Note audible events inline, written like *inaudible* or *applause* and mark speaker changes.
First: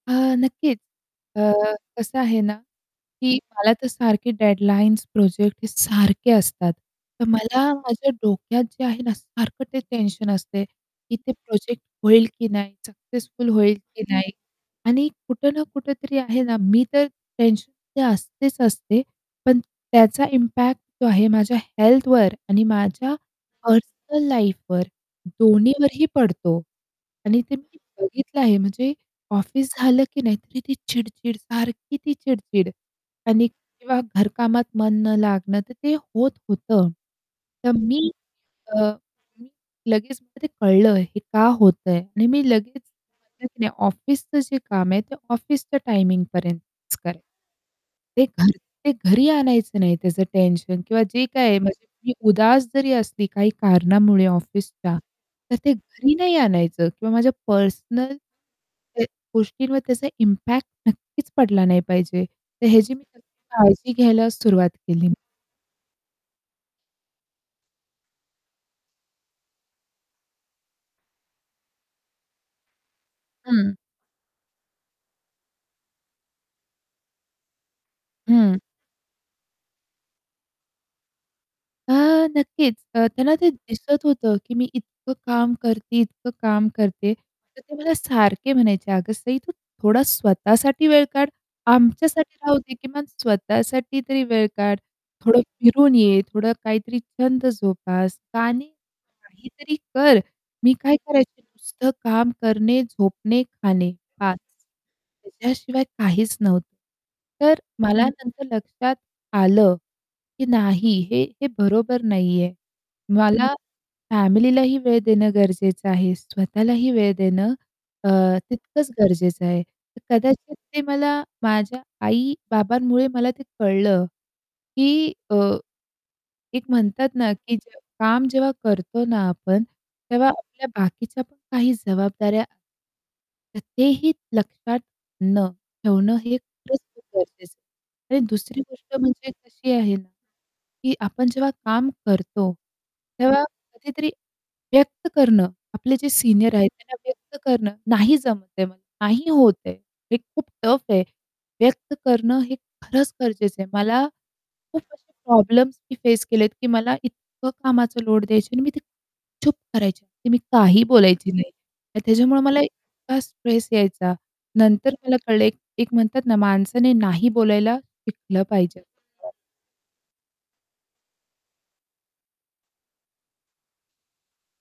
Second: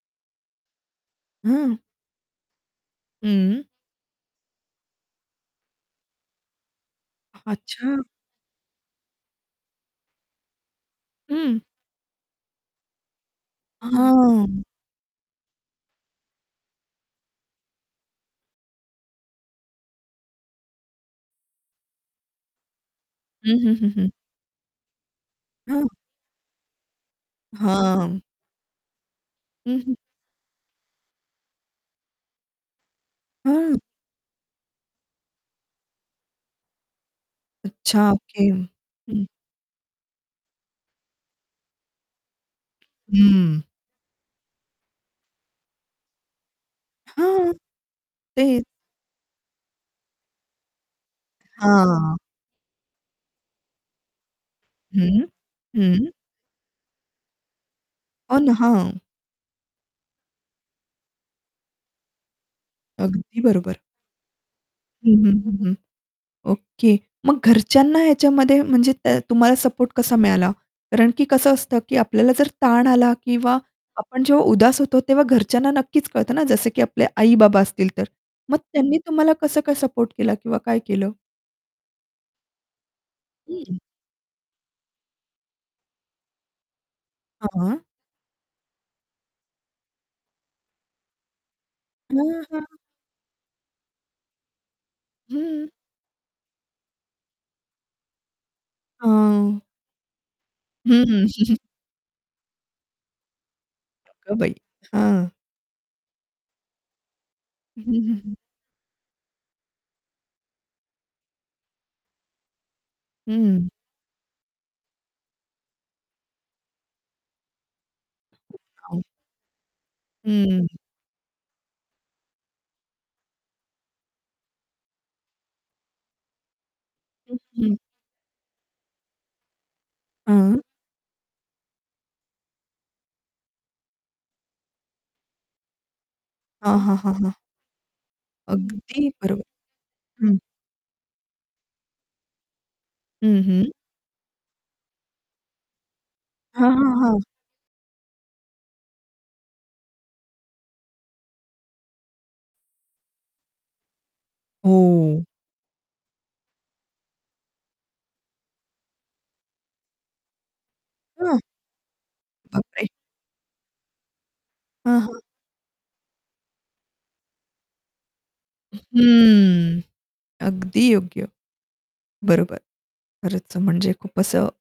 Speaker 1: हां. नक्कीच. अ,
Speaker 2: हं.
Speaker 1: कसं आहे ना, की
Speaker 2: हं.
Speaker 1: मला तर सारखे डेडलाईन्स प्रोजेक्ट हे सारखे असतात. तर मला
Speaker 2: अच्छा.
Speaker 1: माझ्या डोक्यात जे आहे ना, सारखं ते टेन्शन असते की ते
Speaker 2: हं.
Speaker 1: प्रोजेक्ट होईल की नाही, सक्सेसफुल होईल की नाही.
Speaker 2: हां.
Speaker 1: आणि कुठं ना कुठेतरी आहे ना, मी तर टेन्शनमध्ये असतेच असते. पण त्याचा इम्पॅक्ट जो आहे माझ्या हेल्थवर आणि माझ्या
Speaker 2: हं, हं, हं, हं.
Speaker 1: पर्सनल लाईफवर
Speaker 2: हं.
Speaker 1: दोन्हीवरही पडतो. आणि ते मी
Speaker 2: हां.
Speaker 1: बघितलं आहे म्हणजे ऑफिस
Speaker 2: हं, हं.
Speaker 1: झालं की नाही, तरी ती चिड-चिड सारखी ती चिड-चिड. आणि
Speaker 2: हां.
Speaker 1: किंवा घरकामात मन न लागणं. तर ते होत होतं. तर मी
Speaker 2: अच्छा. ओके.
Speaker 1: अ,
Speaker 2: हं.
Speaker 1: मी लगेच मला ते कळलं हे का होतंय आणि मी लगेच म्हटलं की
Speaker 2: हं.
Speaker 1: नाही ऑफिसचं जे काम आहे, ते ऑफिसच्या टायमिंगपर्यंतच करेल.
Speaker 2: हां.
Speaker 1: ते घरी
Speaker 2: तेच.
Speaker 1: ते घरी आणायचं नाही त्याचं टेन्शन. किंवा जे काही म्हणजे मी
Speaker 2: हां.
Speaker 1: उदास जरी असली काही कारणामुळे ऑफिसच्या,
Speaker 2: हं,
Speaker 1: तर ते
Speaker 2: हं.
Speaker 1: घरी नाही आणायचं किंवा माझ्या पर्सनल
Speaker 2: हो ना. हां.
Speaker 1: त्या गोष्टींवर त्याचा इम्पॅक्ट नक्कीच पडला नाही पाहिजे. तर ह्याची मी नक्की
Speaker 2: अगदी बरोबर.
Speaker 1: काळजी घ्यायला सुरुवात केली.
Speaker 2: हं, हं, हं, हं. ओके. मग घरच्यांना ह्याच्यामध्ये म्हणजे त्या तुम्हाला सपोर्ट कसा मिळाला? कारण की कसं असतं की आपल्याला जर ताण आला किंवा
Speaker 1: हं.
Speaker 2: आपण जेव्हा उदास होतो, तेव्हा घरच्यांना नक्कीच कळतं ना. जसं की आपले आई-बाबा असतील तर. मग
Speaker 1: हं.
Speaker 2: त्यांनी तुम्हाला कसं काय सपोर्ट केला किंवा काय केलं?
Speaker 1: हां. नक्कीच. अ, त्यांना ते
Speaker 2: हं.
Speaker 1: दिसत होतं की मी इतकं काम करते, इतकं काम करते. तर ते
Speaker 2: हां.
Speaker 1: मला सारखे म्हणायचे, "अगं सई, तू थोडा स्वतःसाठी वेळ काढ. आमच्यासाठी
Speaker 2: हां,
Speaker 1: राहू दे,
Speaker 2: हां.
Speaker 1: किमान स्वतःसाठी तरी वेळ काढ. थोडं
Speaker 2: हं.
Speaker 1: फिरून ये, थोडं काहीतरी छंद जोपास, का नाही.
Speaker 2: हां.
Speaker 1: काहीतरी कर." मी काय
Speaker 2: हं.
Speaker 1: करायची?
Speaker 2: *chuckles*
Speaker 1: नुसतं काम करणे, झोपणे, खाणे
Speaker 2: *chuckles* अगं
Speaker 1: बास.
Speaker 2: बाई, हां.
Speaker 1: त्याच्याशिवाय काहीच नव्हतं. तर
Speaker 2: हं,
Speaker 1: मला
Speaker 2: हं, हं.
Speaker 1: नंतर लक्षात आलं की नाही हे, हे बरोबर नाही आहे. मला
Speaker 2: हं.
Speaker 1: फॅमिलीलाही वेळ देणं गरजेचं आहे. स्वतःलाही वेळ देणं अ, तितकंच
Speaker 2: *unintelligible*
Speaker 1: गरजेचं आहे. तर कदाचित
Speaker 2: हं.
Speaker 1: ते मला माझ्या आई-बाबांमुळे मला ते कळलं की अ, एक म्हणतात ना
Speaker 2: हं,
Speaker 1: की
Speaker 2: हं.
Speaker 1: जे काम जेव्हा करतो ना आपण, तेव्हा
Speaker 2: हां.
Speaker 1: आपल्या बाकीच्या पण काही जबाबदाऱ्या तर तेही लक्षात ...न ठेवणं हे
Speaker 2: हां,
Speaker 1: खरंच
Speaker 2: हां,
Speaker 1: खूपच
Speaker 2: हां, हां.
Speaker 1: गरजेचं आहे. आणि दुसरी गोष्ट
Speaker 2: अगदी
Speaker 1: म्हणजे
Speaker 2: बरो
Speaker 1: अशी आहे
Speaker 2: हं.
Speaker 1: की आपण जेव्हा काम करतो,
Speaker 2: हं,
Speaker 1: तेव्हा
Speaker 2: हं.
Speaker 1: कधीतरी व्यक्त करणं, आपले जे सीनियर आहेत
Speaker 2: हां, हां,
Speaker 1: त्यांना
Speaker 2: हां.
Speaker 1: व्यक्त करणं नाही जमत आहे, नाही होत आहे, हे खूप टफ आहे व्यक्त करणं हे खरंच गरजेचं आहे. मला खूप असे
Speaker 2: हो.
Speaker 1: प्रॉब्लेम्स मी फेस केलेत की मला इतकं कामाचा लोड द्यायची आणि मी ते चूपचाप करायची की मी काही बोलायची
Speaker 2: हां.
Speaker 1: नाही. त्याच्यामुळे मला
Speaker 2: बाप रे!
Speaker 1: इतका स्ट्रेस यायचा. नंतर
Speaker 2: हां,
Speaker 1: मला
Speaker 2: हां.
Speaker 1: कळले एक एक म्हणतात ना माणसाने नाही बोलायला शिकलं
Speaker 2: अ,
Speaker 1: पाहिजे. हां.
Speaker 2: हं. अगदी योग्य. बरोबर. खरंच म्हणजे खूप असं